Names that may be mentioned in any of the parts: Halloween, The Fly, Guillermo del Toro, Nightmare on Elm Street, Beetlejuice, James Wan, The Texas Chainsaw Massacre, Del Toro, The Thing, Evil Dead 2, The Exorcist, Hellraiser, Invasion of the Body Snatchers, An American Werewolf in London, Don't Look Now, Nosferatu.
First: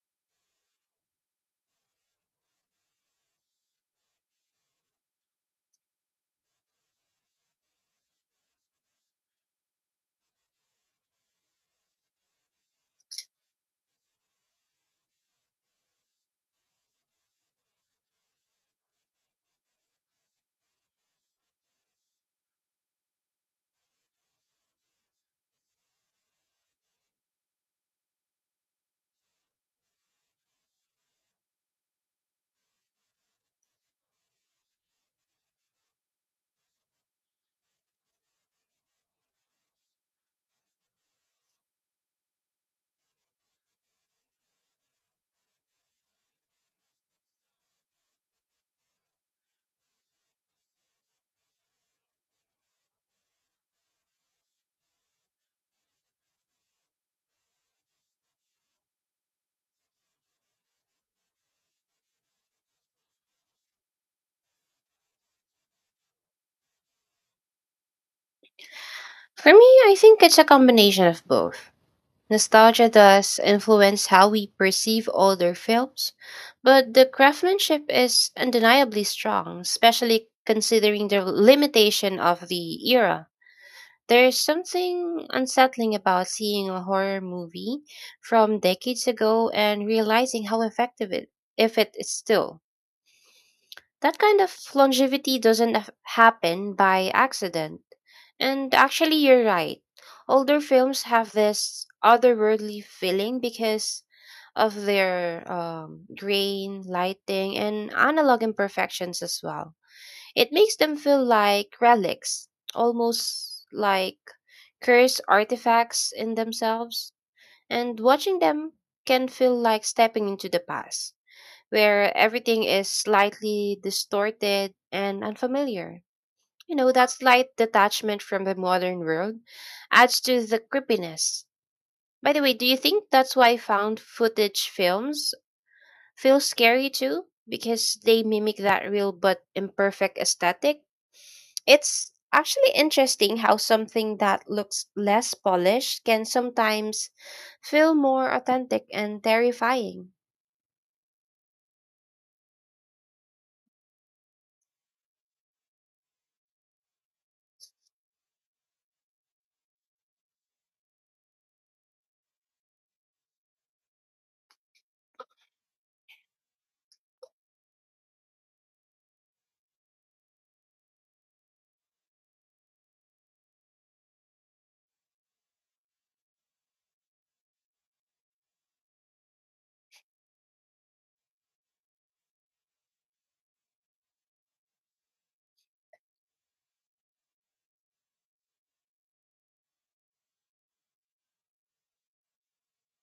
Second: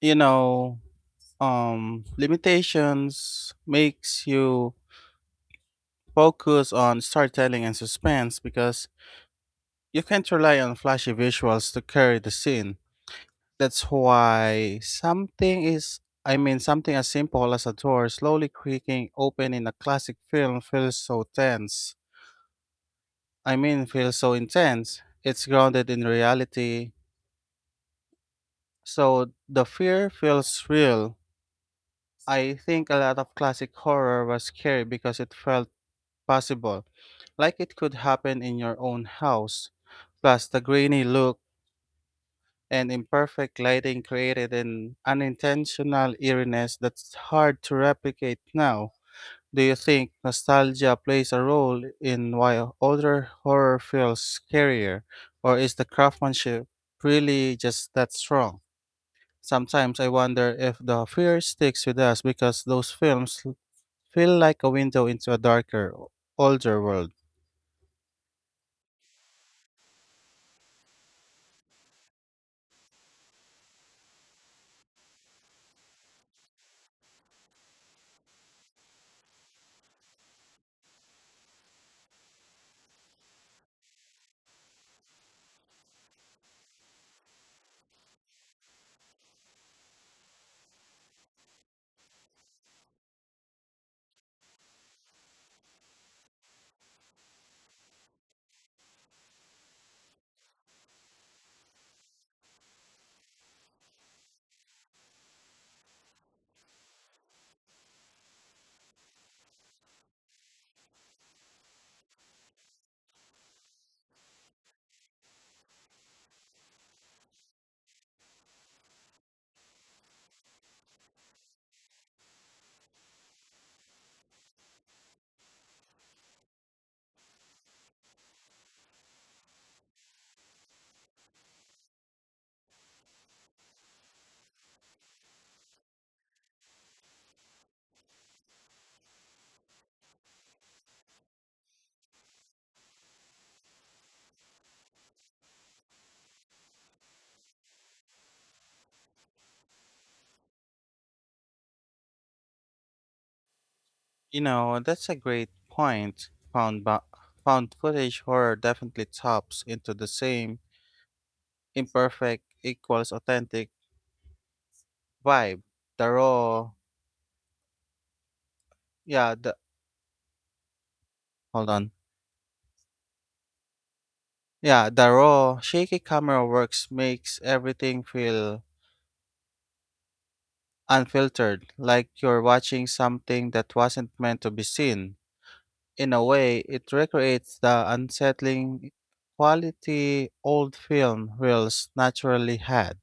you know, Limitations makes you focus on storytelling and suspense because you can't rely on flashy visuals to carry the scene. That's why something is, I mean, Something as simple as a door slowly creaking open in a classic film feels so intense. It's grounded in reality. So the fear feels real. I think a lot of classic horror was scary because it felt possible, like it could happen in your own house. Plus, the grainy look and imperfect lighting created an unintentional eeriness that's hard to replicate now. Do you think nostalgia plays a role in why older horror feels scarier, or is the craftsmanship really just that strong? Sometimes I wonder if the fear sticks with us because those films feel like a window into a darker, older world. For me, I think it's a combination of both. Nostalgia does influence how we perceive older films, but the craftsmanship is undeniably strong, especially considering the limitation of the era. There's something unsettling about seeing a horror movie from decades ago and realizing how effective it if it is still. That kind of longevity doesn't happen by accident. And actually, you're right. Older films have this otherworldly feeling because of their grain, lighting, and analog imperfections as well. It makes them feel like relics, almost like cursed artifacts in themselves. And watching them can feel like stepping into the past, where everything is slightly distorted and unfamiliar. You know, that slight detachment from the modern world adds to the creepiness. By the way, do you think that's why found footage films feel scary too? Because they mimic that real but imperfect aesthetic? It's actually interesting how something that looks less polished can sometimes feel more authentic and terrifying. You know, that's a great point. Found footage horror definitely taps into the same imperfect equals authentic vibe. The raw, yeah, the, hold on. Yeah, the raw, shaky camera works makes everything feel unfiltered, like you're watching something that wasn't meant to be seen. In a way, it recreates the unsettling quality old film reels naturally had.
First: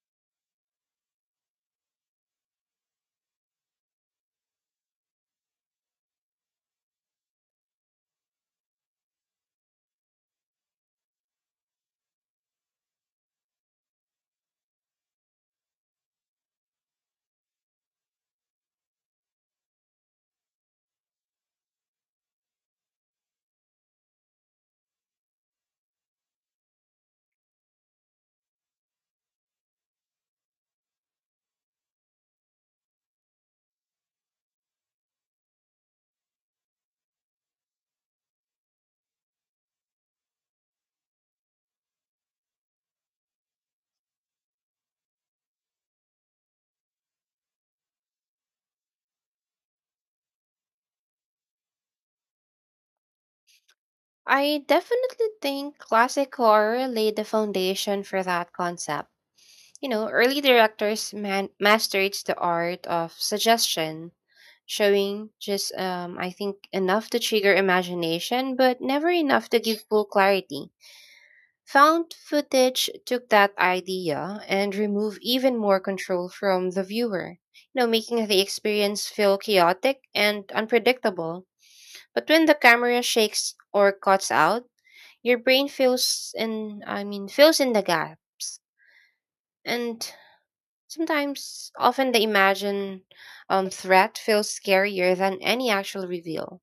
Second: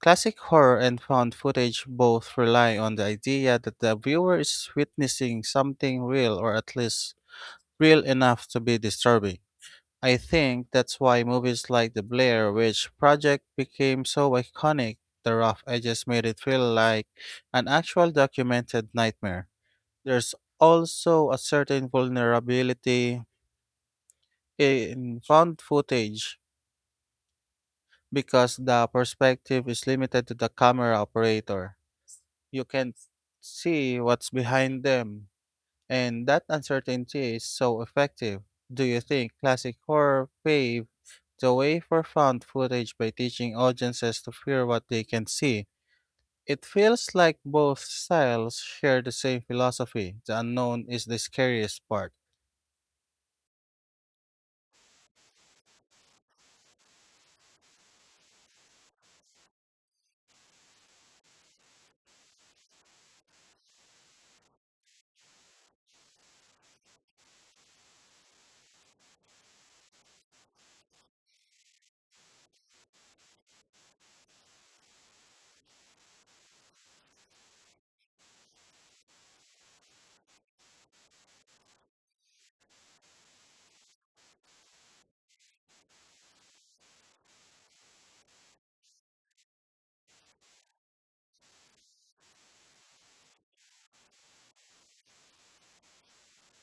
Classic horror and found footage both rely on the idea that the viewer is witnessing something real or at least real enough to be disturbing. I think that's why movies like The Blair Witch Project became so iconic. The rough edges made it feel like an actual documented nightmare. There's also a certain vulnerability in found footage because the perspective is limited to the camera operator. You can't see what's behind them, and that uncertainty is so effective. Do you think classic horror paved the way for found footage by teaching audiences to fear what they can see? It feels like both styles share the same philosophy the unknown is the scariest part. I definitely think classic horror laid the foundation for that concept. You know, early directors mastered the art of suggestion, showing just, I think, enough to trigger imagination, but never enough to give full clarity. Found footage took that idea and removed even more control from the viewer, you know, making the experience feel chaotic and unpredictable. But when the camera shakes or cuts out, your brain fills in the gaps. And sometimes, often the imagined threat feels scarier than any actual reveal.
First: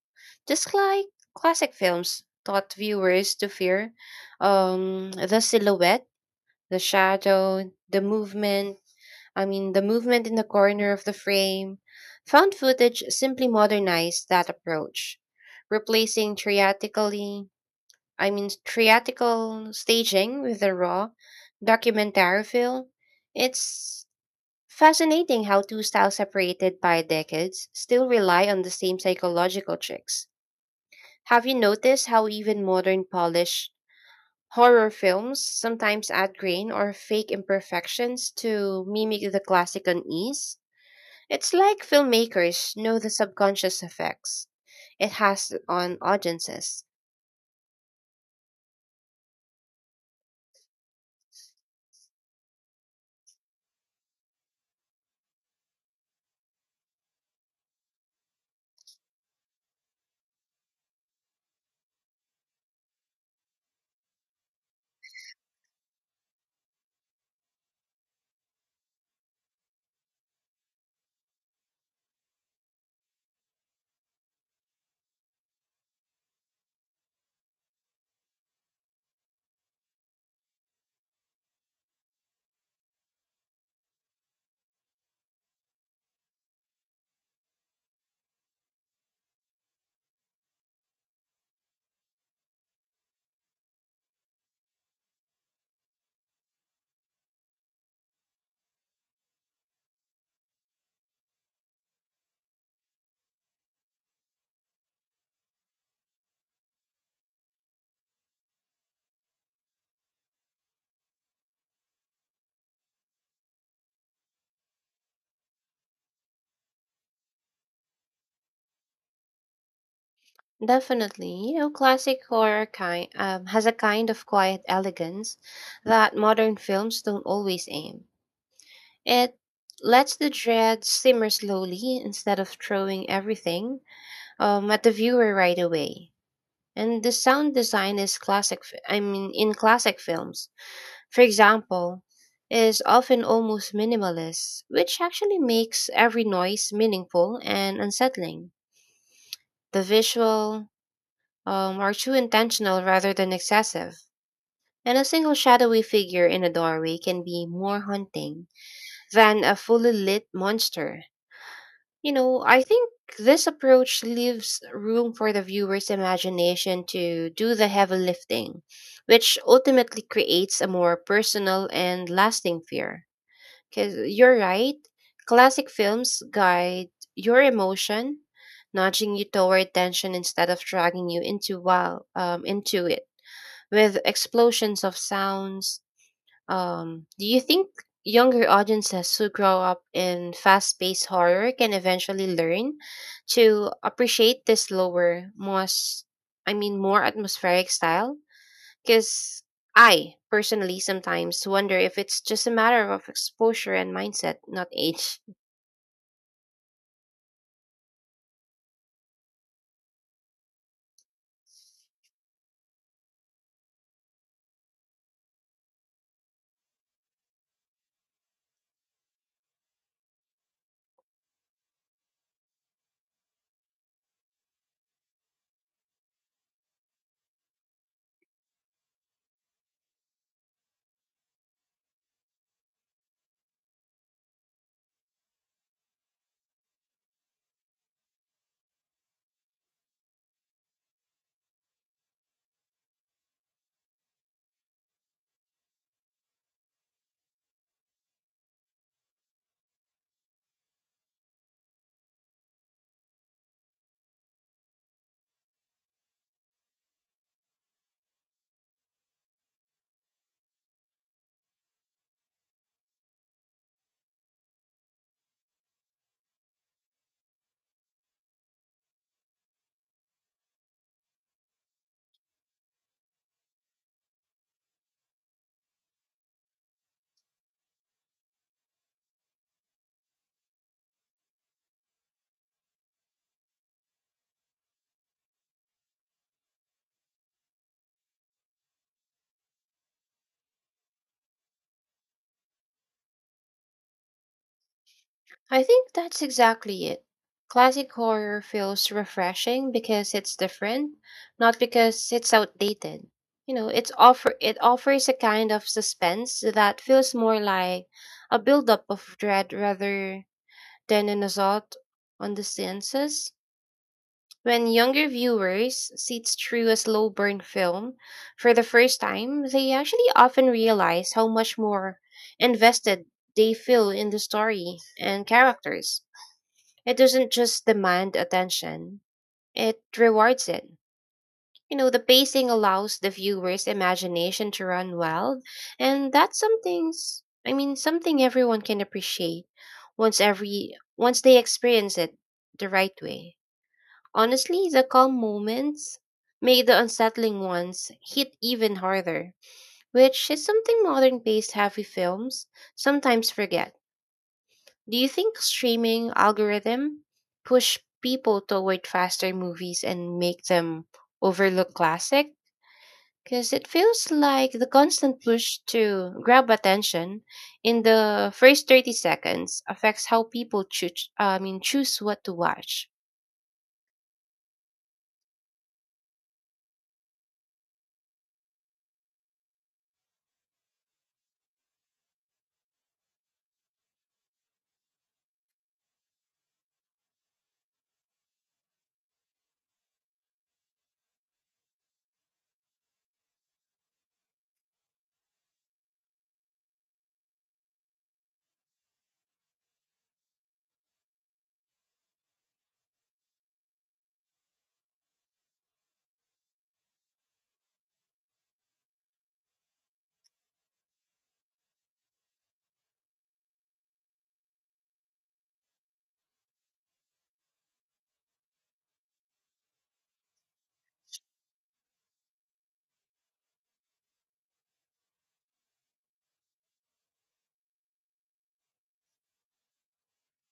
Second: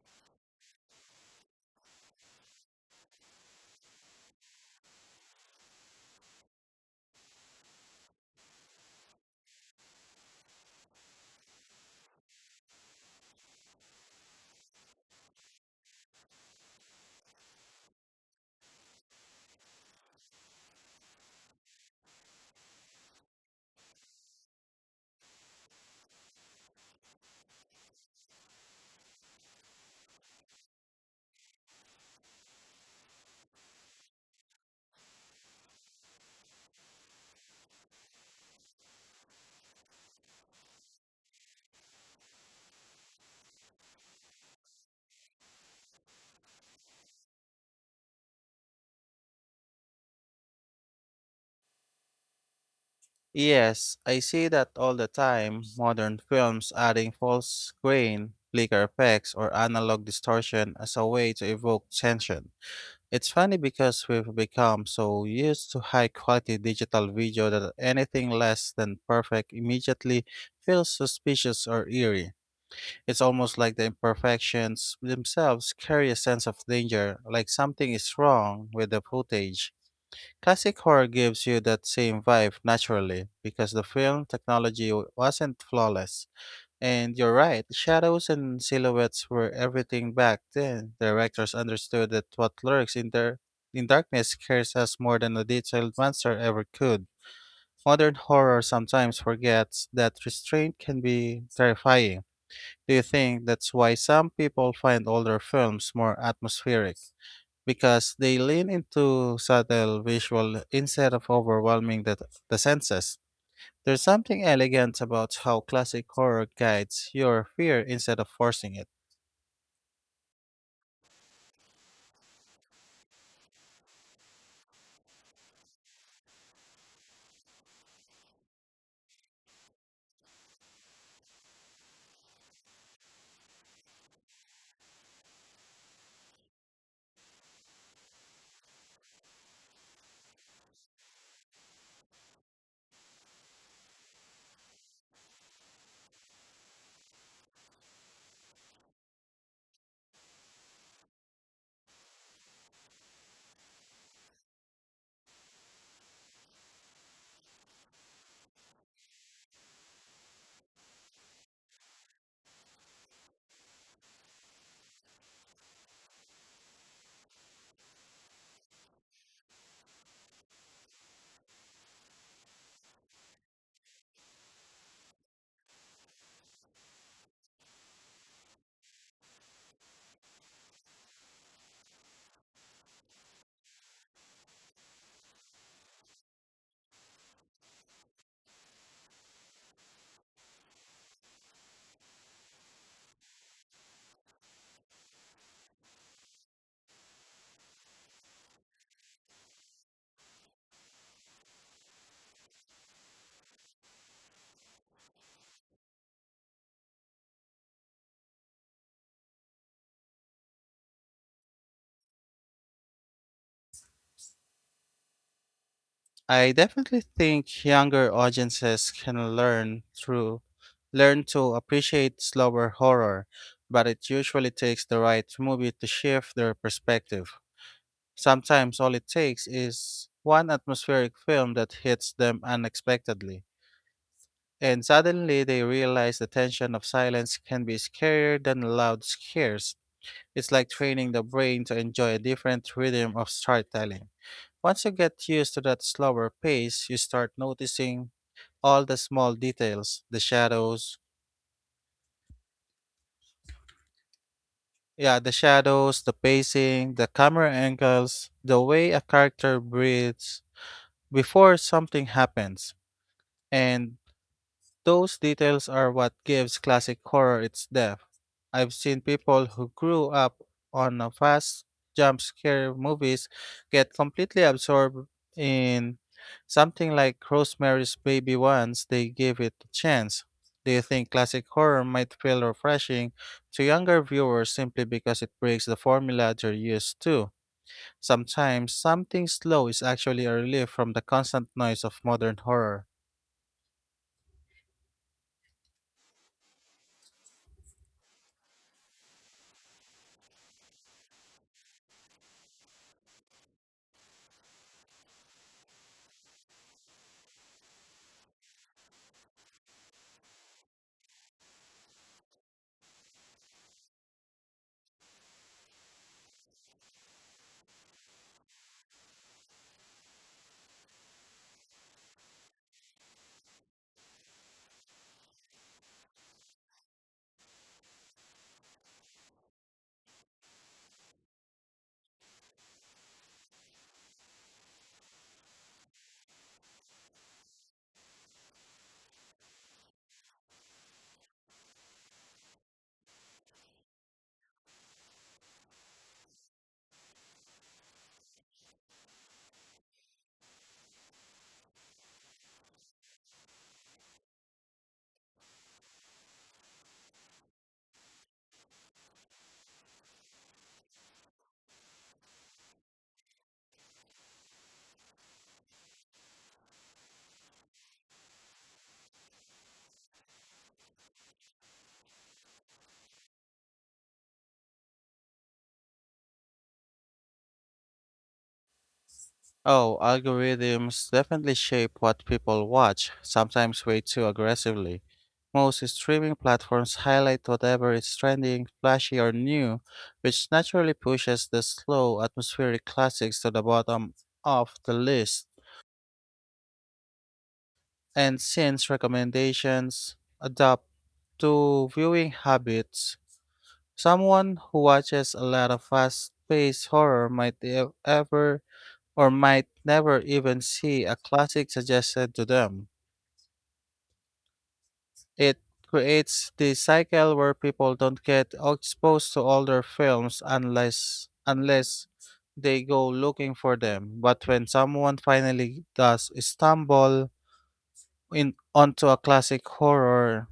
Just like classic films taught viewers to fear the silhouette, the shadow, the movement in the corner of the frame. Found footage simply modernized that approach, replacing theatrically, I mean, theatrical staging with a raw documentary film. It's fascinating how two styles separated by decades still rely on the same psychological tricks. Have you noticed how even modern Polish horror films sometimes add grain or fake imperfections to mimic the classic unease? It's like filmmakers know the subconscious effects it has on audiences. Yes, I see that all the time. Modern films adding false grain, flicker effects, or analog distortion as a way to evoke tension. It's funny because we've become so used to high quality digital video that anything less than perfect immediately feels suspicious or eerie. It's almost like the imperfections themselves carry a sense of danger, like something is wrong with the footage. Classic horror gives you that same vibe naturally because the film technology wasn't flawless. And you're right, shadows and silhouettes were everything back then. Directors understood that what lurks in their in darkness scares us more than a detailed monster ever could. Modern horror sometimes forgets that restraint can be terrifying. Do you think that's why some people find older films more atmospheric? Because they lean into subtle visual instead of overwhelming the senses. There's something elegant about how classic horror guides your fear instead of forcing it. Definitely, you know, classic horror kind has a kind of quiet elegance that modern films don't always aim. It lets the dread simmer slowly instead of throwing everything at the viewer right away. And the sound design is classic, f- I mean, in classic films, for example, is often almost minimalist, which actually makes every noise meaningful and unsettling. The visual are too intentional rather than excessive, and a single shadowy figure in a doorway can be more haunting than a fully lit monster. You know, I think this approach leaves room for the viewer's imagination to do the heavy lifting, which ultimately creates a more personal and lasting fear. Because you're right, classic films guide your emotion, nudging you toward tension instead of dragging you into wow, into it. With explosions of sounds, do you think younger audiences who grow up in fast-paced horror can eventually learn to appreciate this slower, more atmospheric style? Because I personally sometimes wonder if it's just a matter of exposure and mindset, not age. I definitely think younger audiences can learn to appreciate slower horror, but it usually takes the right movie to shift their perspective. Sometimes all it takes is one atmospheric film that hits them unexpectedly, and suddenly they realize the tension of silence can be scarier than loud scares. It's like training the brain to enjoy a different rhythm of storytelling. Once you get used to that slower pace, you start noticing all the small details, the shadows, the pacing, the camera angles, the way a character breathes before something happens. And those details are what gives classic horror its depth. I've seen people who grew up on a fast jump scare movies get completely absorbed in something like Rosemary's Baby once they give it a chance. Do you think classic horror might feel refreshing to younger viewers simply because it breaks the formula they're used to? Sometimes something slow is actually a relief from the constant noise of modern horror. I think that's exactly it. Classic horror feels refreshing because it's different, not because it's outdated. You know, it offers a kind of suspense that feels more like a buildup of dread rather than an assault on the senses. When younger viewers sit through a slow burn film for the first time, they actually often realize how much more invested they feel in the story and characters. It doesn't just demand attention, it rewards it. You know, the pacing allows the viewer's imagination to run wild, and that's something's I mean something everyone can appreciate once they experience it the right way. Honestly, the calm moments make the unsettling ones hit even harder, which is something modern paced heavy films sometimes forget. Do you think streaming algorithm push people toward faster movies and make them overlook classic? Because it feels like the constant push to grab attention in the first 30 seconds affects how people choose what to watch. Oh, algorithms definitely shape what people watch, sometimes way too aggressively. Most streaming platforms highlight whatever is trending, flashy, or new, which naturally pushes the slow atmospheric classics to the bottom of the list. And since recommendations adapt to viewing habits, someone who watches a lot of fast-paced horror might e- ever or might never even see a classic suggested to them. It creates this cycle where people don't get exposed to older films unless they go looking for them. But when someone finally does stumble in onto a classic horror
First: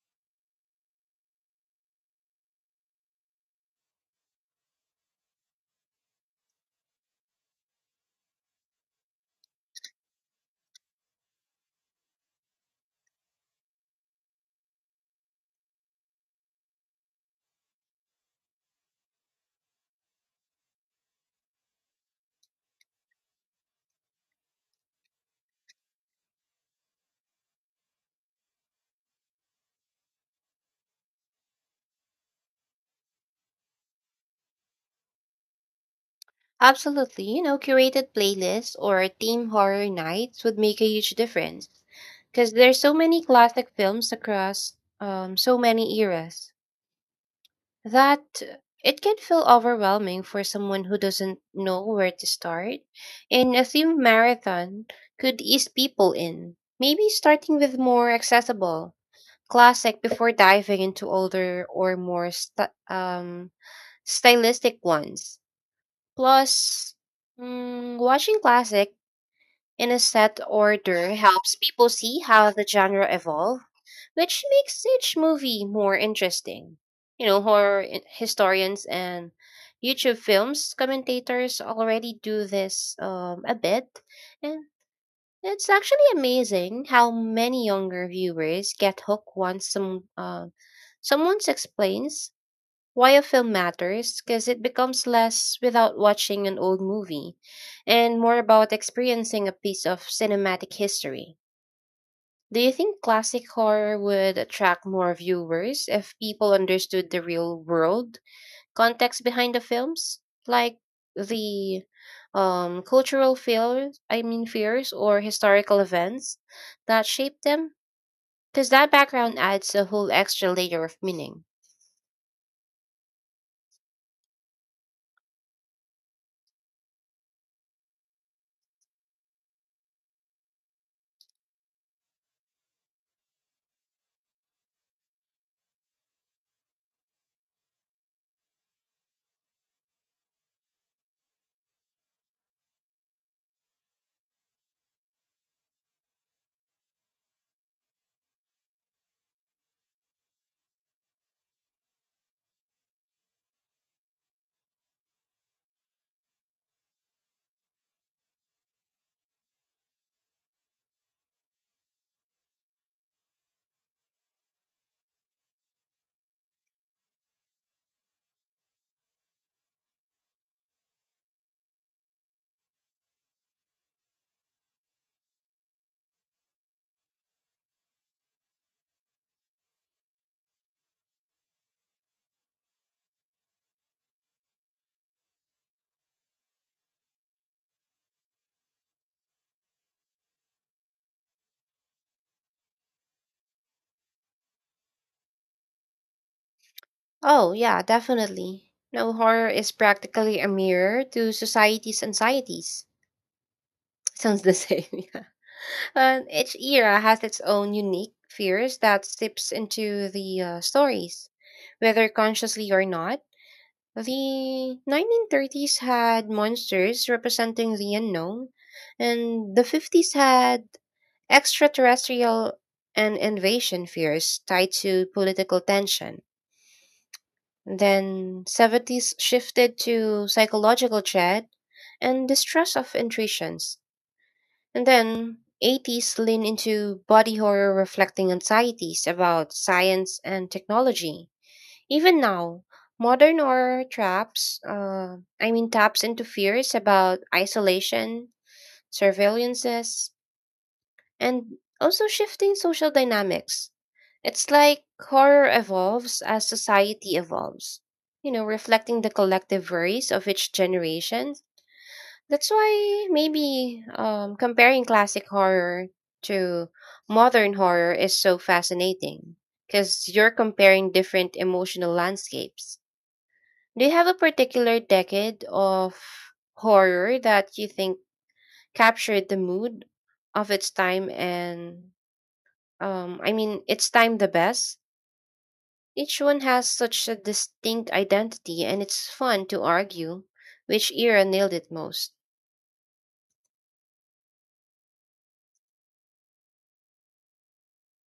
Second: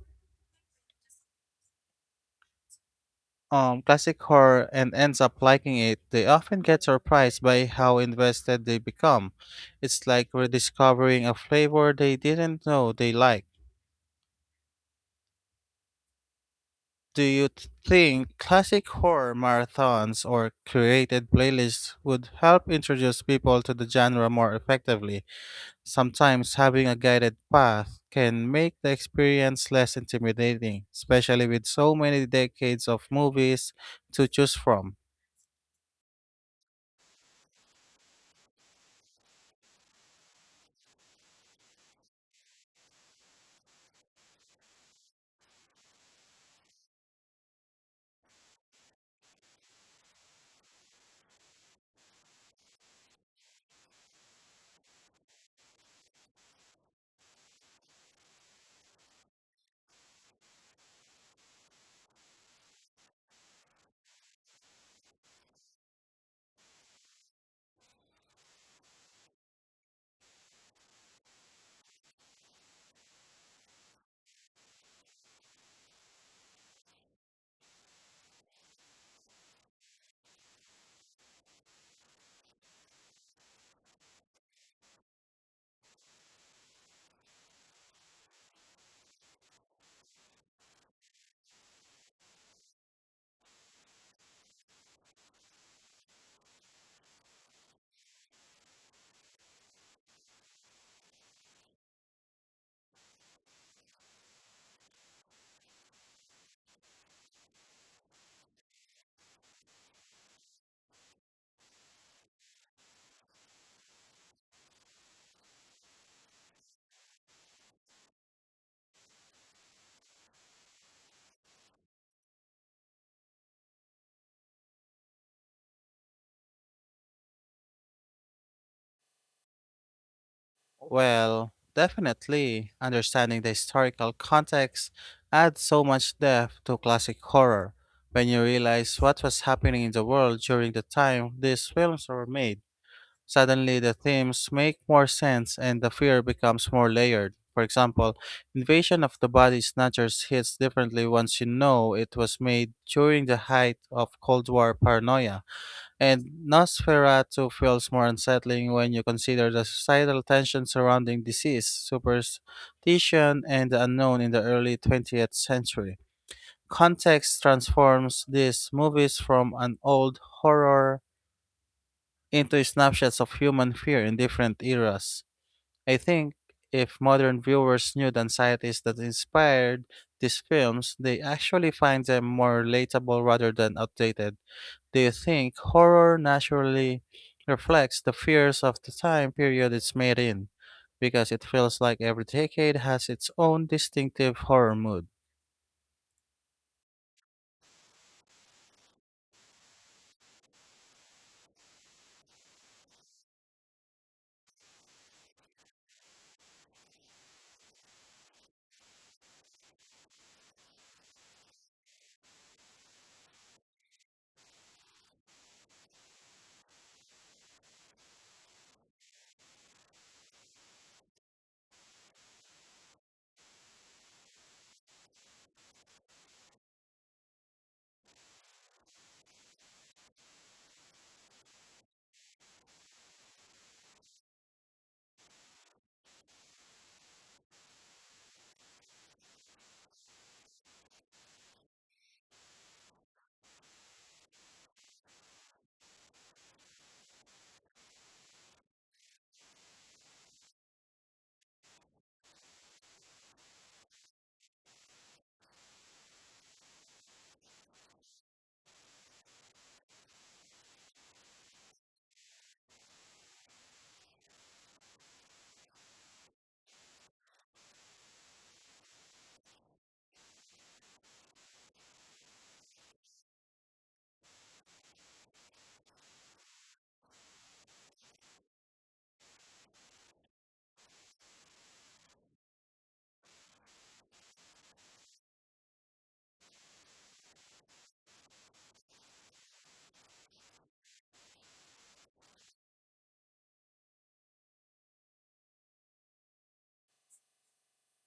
um classic horror and ends up liking it, they often get surprised by how invested they become. It's like rediscovering a flavor they didn't know they liked. Do you think classic horror marathons or curated playlists would help introduce people to the genre more effectively? Sometimes having a guided path can make the experience less intimidating, especially with so many decades of movies to choose from. Absolutely, you know, curated playlists or theme horror nights would make a huge difference because there's so many classic films across so many eras, that it can feel overwhelming for someone who doesn't know where to start. And a theme marathon could ease people in, maybe starting with more accessible classic before diving into older or more stylistic ones. Plus, watching classic in a set order helps people see how the genre evolved, which makes each movie more interesting. You know, horror historians and YouTube films commentators already do this a bit, and it's actually amazing how many younger viewers get hooked once someone explains why a film matters because it becomes less without watching an old movie and more about experiencing a piece of cinematic history. Do you think classic horror would attract more viewers if people understood the real world context behind the films? Like the cultural fears, I mean, fears or historical events that shaped them? Because that background adds a whole extra layer of meaning. Well, definitely, understanding the historical context adds so much depth to classic horror. When you realize what was happening in the world during the time these films were made, suddenly, the themes make more sense and the fear becomes more layered. For example, invasion of the body snatchers hits differently once you know it was made during the height of Cold War paranoia, and Nosferatu feels more unsettling when you consider the societal tension surrounding disease, superstition, and the unknown in the early 20th century. Context transforms these movies from an old horror into snapshots of human fear in different eras. I think if modern viewers knew the anxieties that inspired these films, they actually find them more relatable rather than outdated. Do you think horror naturally reflects the fears of the time period it's made in? Because it feels like every decade has its own distinctive horror mood. Oh, yeah, definitely. No, horror is practically a mirror to society's anxieties. Sounds the same, yeah. And each era has its own unique fears that seeps into the stories, whether consciously or not. The 1930s had monsters representing the unknown, and the 50s had extraterrestrial and invasion fears tied to political tension. Then 70s shifted to psychological chat and distrust of intuitions. And then 80s lean into body horror reflecting anxieties about science and technology. Even now, modern horror traps, I mean taps into fears about isolation, surveillances, and also shifting social dynamics. It's like horror evolves as society evolves, you know, reflecting the collective worries of each generation. That's why maybe comparing classic horror to modern horror is so fascinating because you're comparing different emotional landscapes. Do you have a particular decade of horror that you think captured the mood of its time and it's time the best. Each one has such a distinct identity, and it's fun to argue which era nailed it most.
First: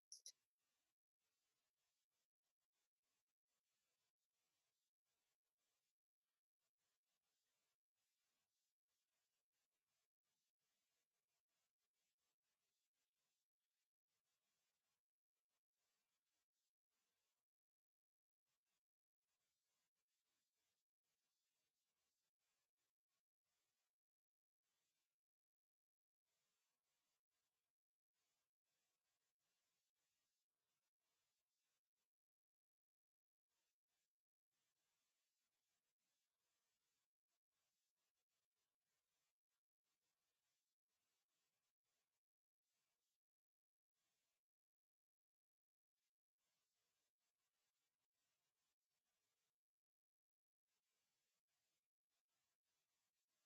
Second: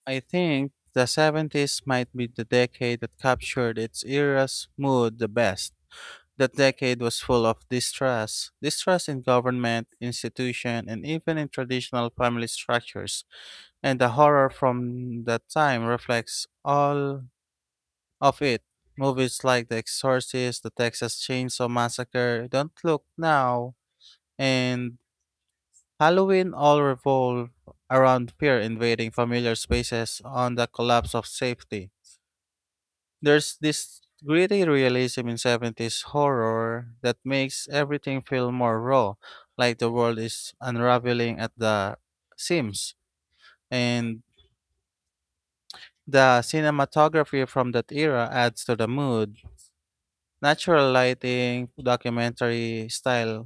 I think the 70s might be the decade that captured its era's mood the best. That decade was full of distrust, distrust in government, institution, and even in traditional family structures. And the horror from that time reflects all of it. Movies like The Exorcist, The Texas Chainsaw Massacre, Don't Look Now, and Halloween all revolve around fear invading familiar spaces on the collapse of safety. There's this gritty realism in 70s horror that makes everything feel more raw, like the world is unraveling at the seams. And the cinematography from that era adds to the mood. Natural lighting, documentary style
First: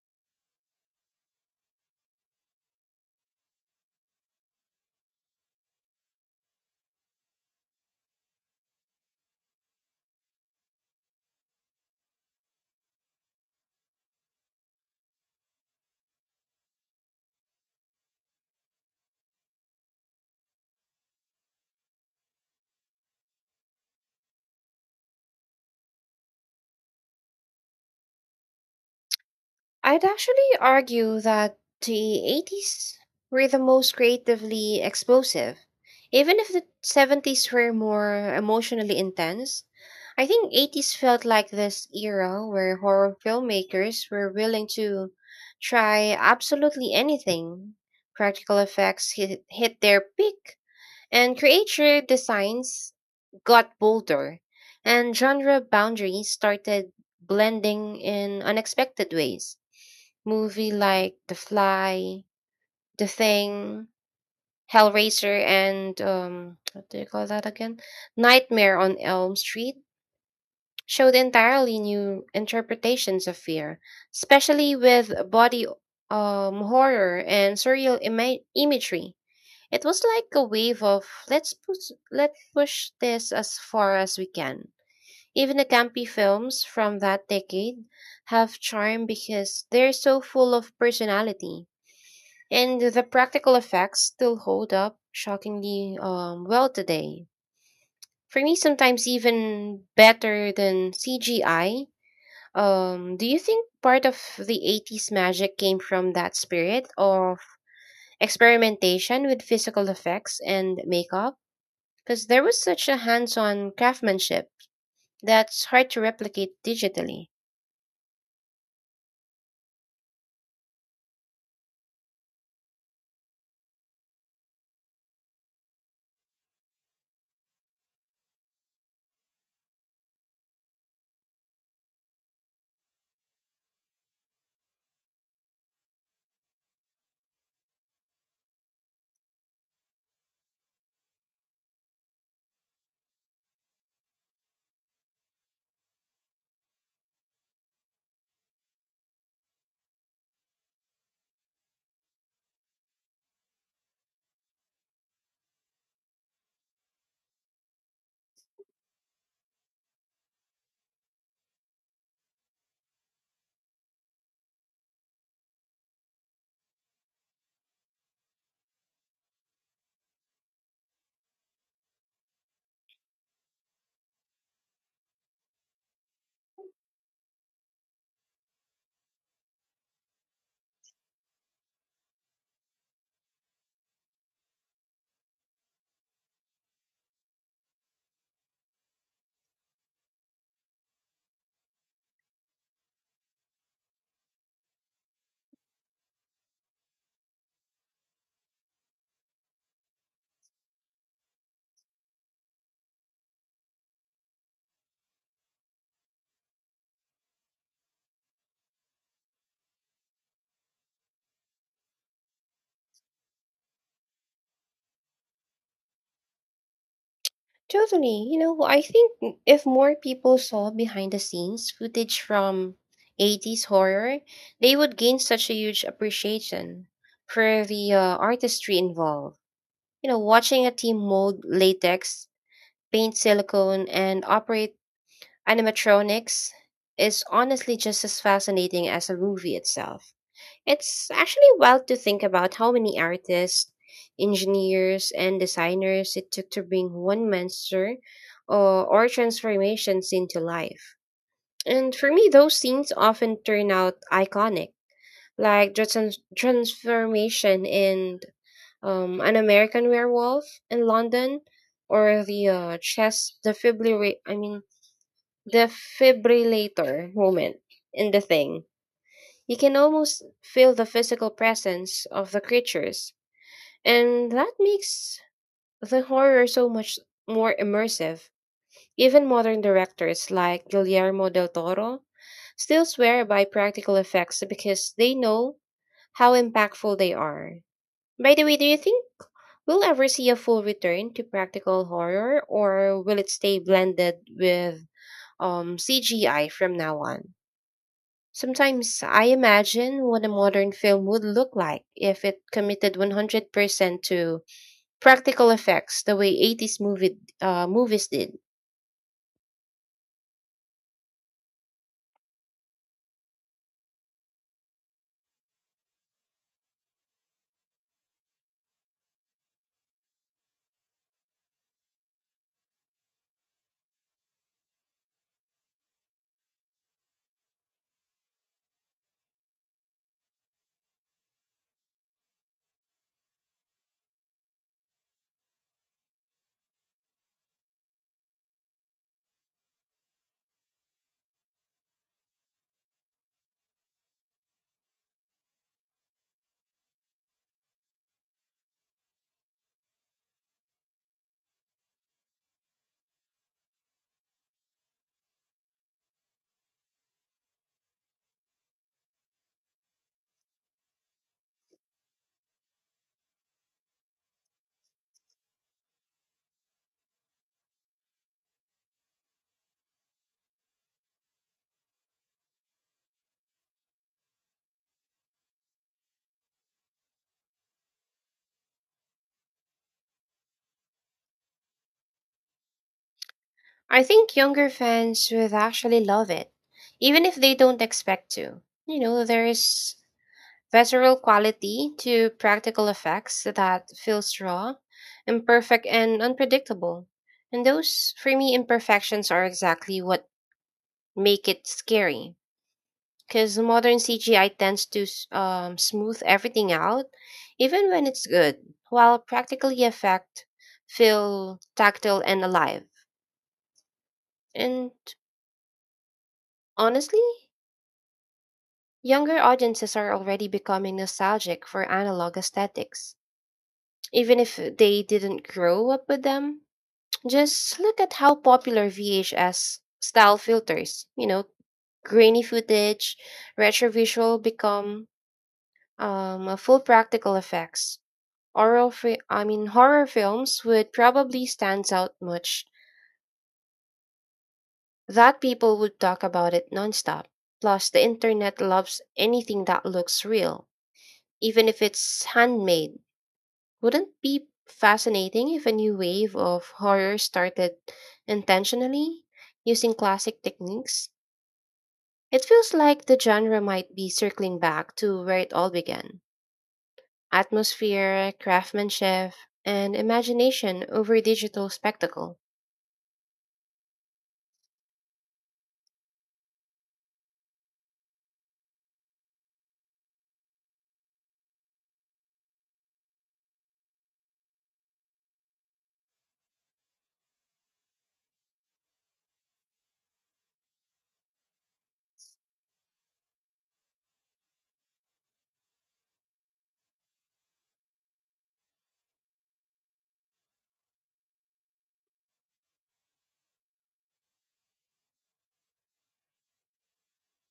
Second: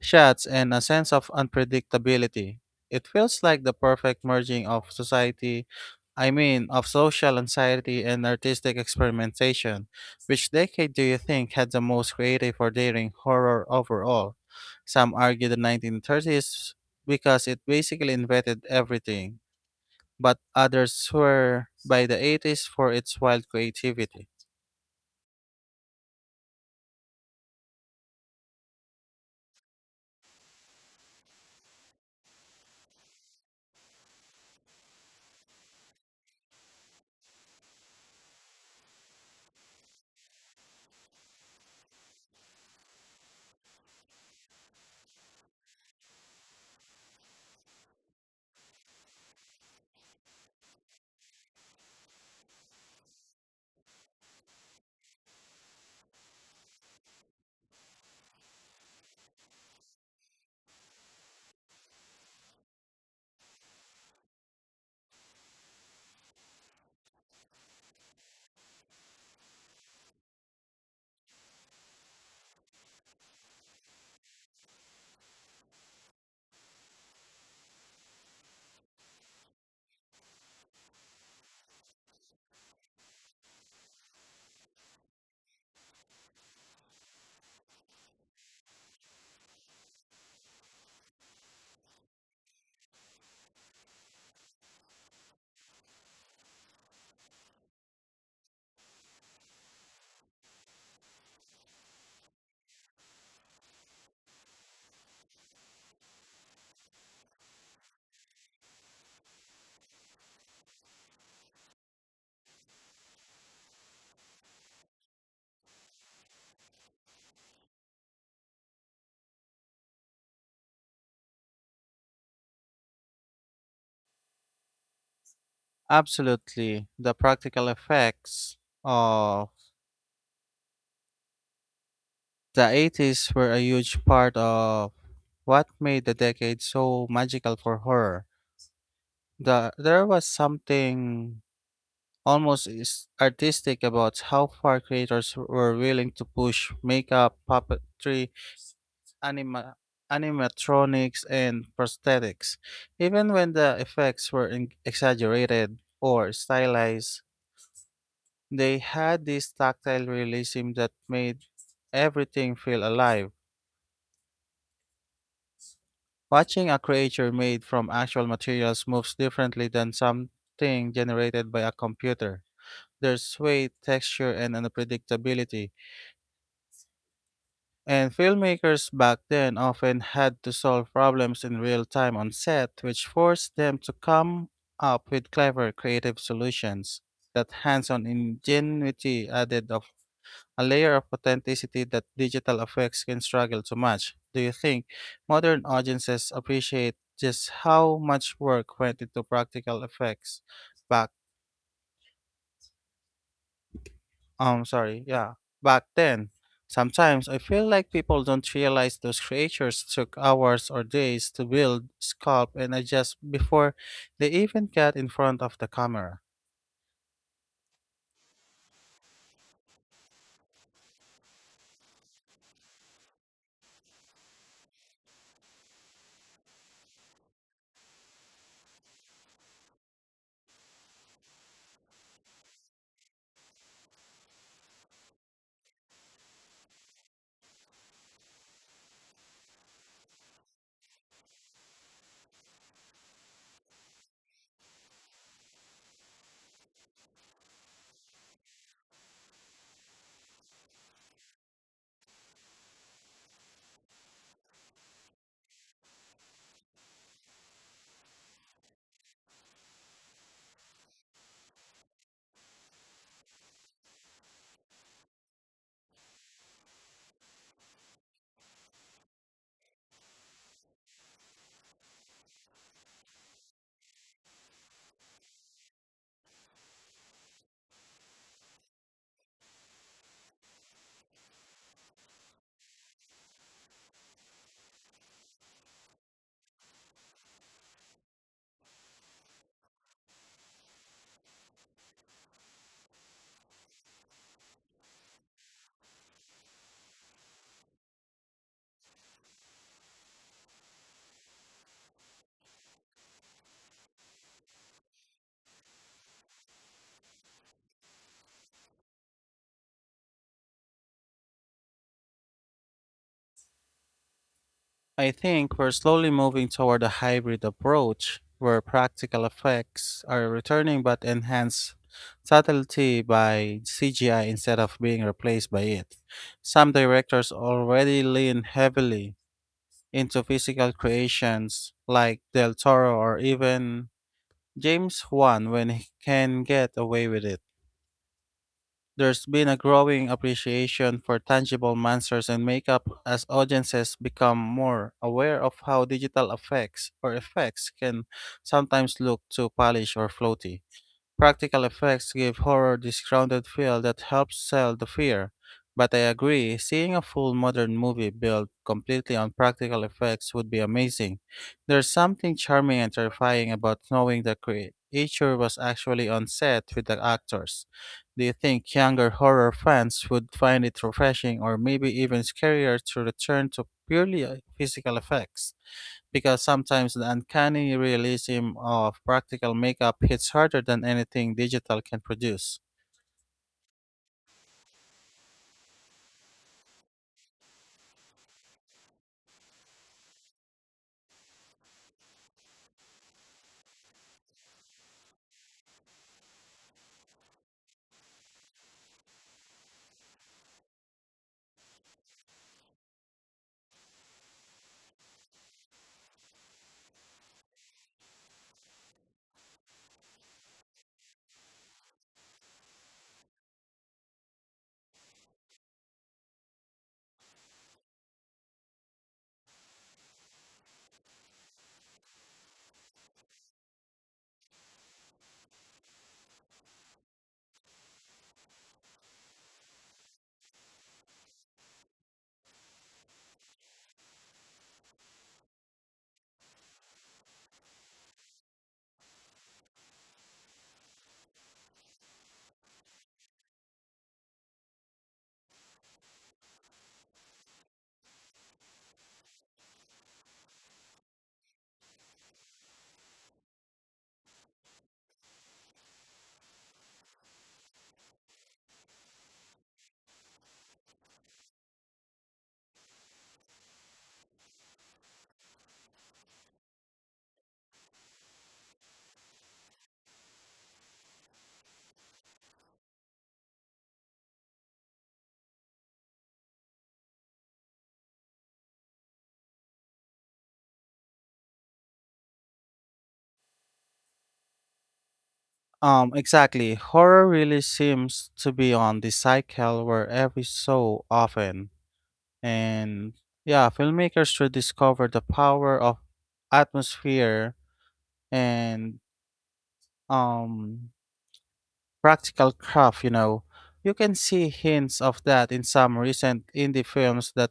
shots and a sense of unpredictability. It feels like the perfect merging of social anxiety and artistic experimentation. Which decade do you think had the most creative or daring horror overall? Some argue the 1930s because it basically invented everything, but others swear by the 80s for its wild creativity. I'd actually argue that the 80s were the most creatively explosive. Even if the 70s were more emotionally intense, I think 80s felt like this era where horror filmmakers were willing to try absolutely anything. Practical effects hit their peak. And creature designs got bolder, and genre boundaries started blending in unexpected ways. Movie like The Fly, The Thing, Hellraiser, and what do you call that again? Nightmare on Elm Street showed entirely new interpretations of fear, especially with body horror and surreal imagery. It was like a wave of let push this as far as we can. Even the campy films from that decade have charm because they're so full of personality. And the practical effects still hold up shockingly well today. For me, sometimes even better than CGI. Do you think part of the 80s magic came from that spirit of experimentation with physical effects and makeup, because there was such a hands on craftsmanship that's hard to replicate digitally? Absolutely, the practical effects of the 80s were a huge part of what made the decade so magical for horror. There was something almost artistic about how far creators were willing to push makeup, puppetry, anima- animatronics, and prosthetics. Even when the effects were exaggerated or stylized, they had this tactile realism that made everything feel alive. Watching a creature made from actual materials moves differently than something generated by a computer. There's weight, texture, and unpredictability. And filmmakers back then often had to solve problems in real time on set, which forced them to come up with clever, creative solutions. That hands on ingenuity added a layer of authenticity that digital effects can struggle to match. Do you think modern audiences appreciate just how much work went into practical effects back um sorry, yeah, back then? Sometimes I feel like people don't realize those creatures took hours or days to build, sculpt, and adjust before they even got in front of the camera. Totally. You know, well, I think if more people saw behind the scenes footage from 80s horror, they would gain such a huge appreciation for the artistry involved. You know, watching a team mold latex, paint silicone, and operate animatronics is honestly just as fascinating as a movie itself. It's actually wild to think about how many artists, engineers, and designers it took to bring one monster or transformations into life. And for me, those scenes often turn out iconic, like the transformation in An American Werewolf in London, or the chest defibrillator, I mean, defibrillator moment in The Thing. You can almost feel the physical presence of the creatures, and that makes the horror so much more immersive. Even modern directors like Guillermo del Toro still swear by practical effects because they know how impactful they are. By the way, do you think we'll ever see a full return to practical horror, or will it stay blended with CGI from now on? Sometimes I imagine what a modern film would look like if it committed 100% to practical effects the way movies did. I think we're slowly moving toward a hybrid approach where practical effects are returning but enhanced subtlety by CGI instead of being replaced by it. Some directors already lean heavily into physical creations like Del Toro or even James Wan when he can get away with it. There's been a growing appreciation for tangible monsters and makeup as audiences become more aware of how digital effects can sometimes look too polished or floaty. Practical effects give horror this grounded feel that helps sell the fear. But I agree, seeing a full modern movie built completely on practical effects would be amazing. There's something charming and terrifying about knowing the creature was actually on set with the actors. Do you think younger horror fans would find it refreshing or maybe even scarier to return to purely physical effects? Because sometimes the uncanny realism of practical makeup hits harder than anything digital can produce. I think younger fans would actually love it, even if they don't expect to. You know, there is visceral quality to practical effects that feels raw, imperfect, and unpredictable. And those, for me, imperfections are exactly what make it scary, because modern CGI tends to smooth everything out, even when it's good, while practical effect feel tactile and alive. And honestly, younger audiences are already becoming nostalgic for analog aesthetics, even if they didn't grow up with them. Just look at how popular VHS style filters, you know, grainy footage, retro visual become a full practical effects Oral fi- I mean horror films would probably stands out much that people would talk about it nonstop. Plus the internet loves anything that looks real, even if it's handmade. Wouldn't it be fascinating if a new wave of horror started intentionally using classic techniques? It feels like the genre might be circling back to where it all began. Atmosphere, craftsmanship, and imagination over digital spectacle. Exactly. Horror really seems to be on the cycle where every so often, and yeah, filmmakers should discover the power of atmosphere and um practical craft. You know, you can see hints of that in some recent indie films that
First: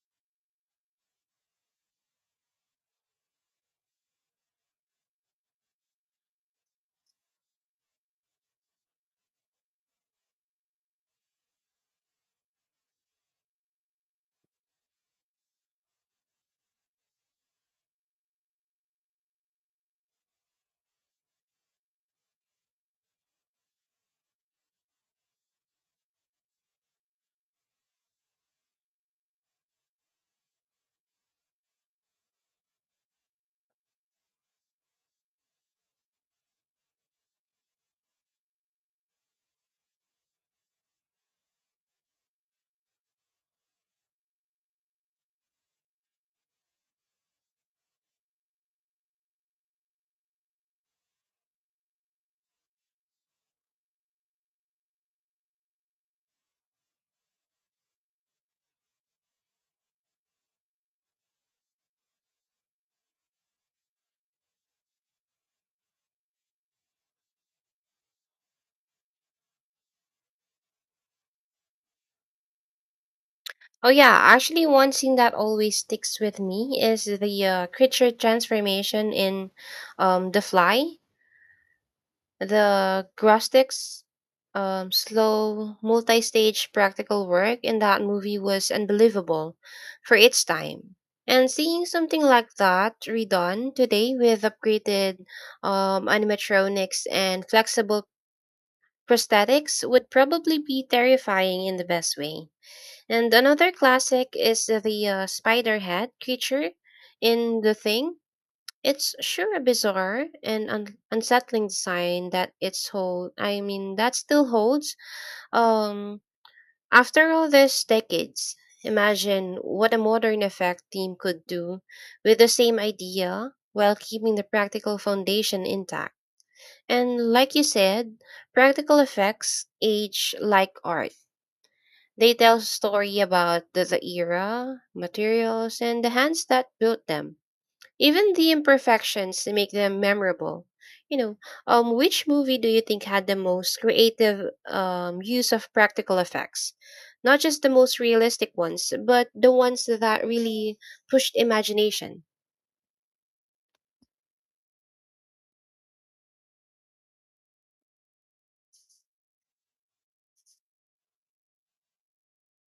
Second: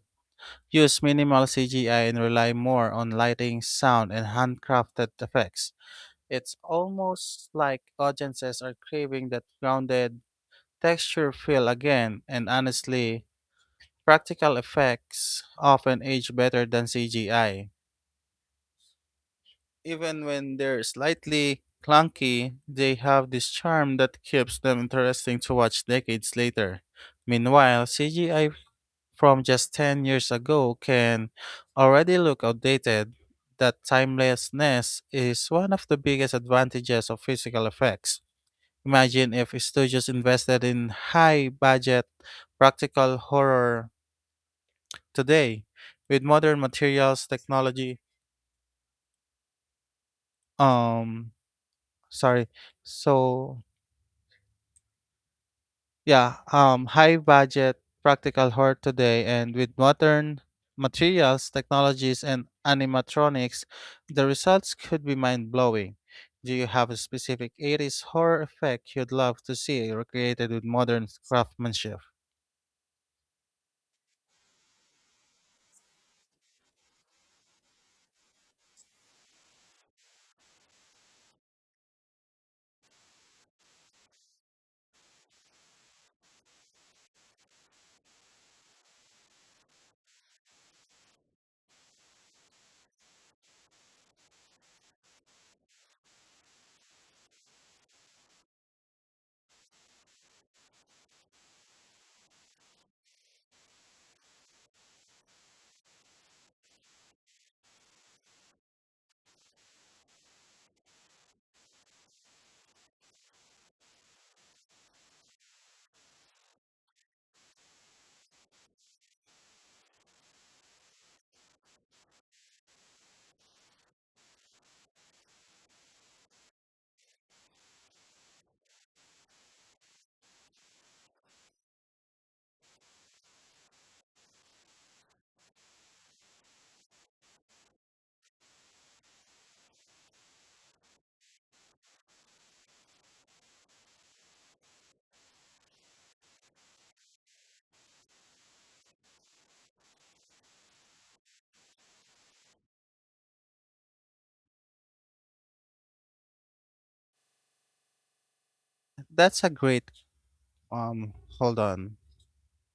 use minimal CGI and rely more on lighting, sound, and handcrafted effects. It's almost like audiences are craving that grounded texture feel again, and honestly, practical effects often age better than CGI. Even when they're slightly clunky, they have this charm that keeps them interesting to watch decades later. Meanwhile, CGI from just 10 years ago can already look outdated, that timelessness is one of the biggest advantages of physical effects. Imagine if studios invested in high budget practical horror today with modern materials technology um sorry so Yeah, high budget, practical horror today, and with modern materials, technologies, and animatronics, the results could be mind blowing. Do you have a specific 80s horror effect you'd love to see recreated with modern craftsmanship? Oh yeah, actually one scene that always sticks with me is the creature transformation in The Fly. The Grostix slow multi-stage practical work in that movie was unbelievable for its time. And seeing something like that redone today with upgraded animatronics and flexible prosthetics would probably be terrifying in the best way. And another classic is the spider head creature in The Thing. It's sure a bizarre and unsettling design that it's hold. I mean, that still holds. Um, After all these decades, imagine what a modern effect team could do with the same idea while keeping the practical foundation intact. And like you said, practical effects age like art. They tell story about the era, materials, and the hands that built them. Even the imperfections make them memorable. You know, which movie do you think had the most creative use of practical effects? Not just the most realistic ones, but the ones that really pushed imagination. That's a great, hold on.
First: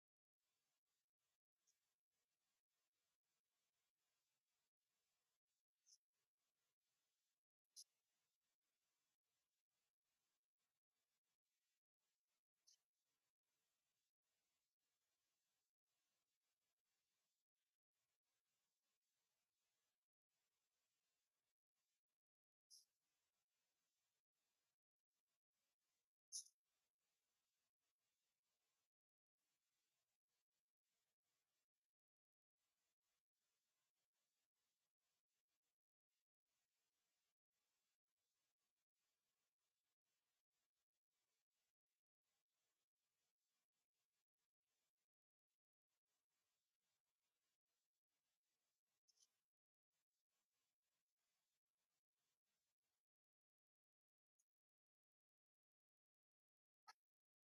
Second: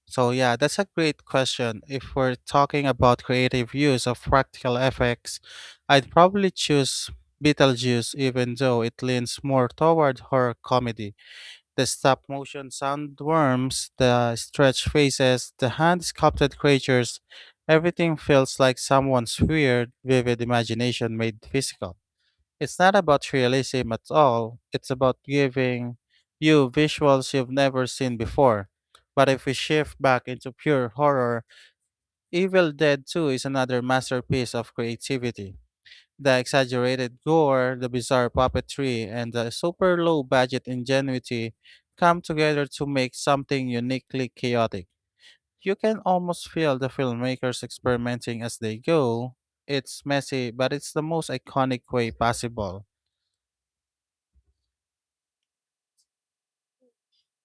So, yeah, That's a great question. If we're talking about creative use of practical effects, I'd probably choose Beetlejuice, even though it leans more toward horror comedy. The stop motion sandworms, the stretched faces, the hand sculpted creatures, everything feels like someone's weird, vivid imagination made physical. It's not about realism at all, it's about giving you visuals you've never seen before. But if we shift back into pure horror, Evil Dead 2 is another masterpiece of creativity. The exaggerated gore, the bizarre puppetry, and the super low budget ingenuity come together to make something uniquely chaotic. You can almost feel the filmmakers experimenting as they go. It's messy, but it's the most iconic way possible.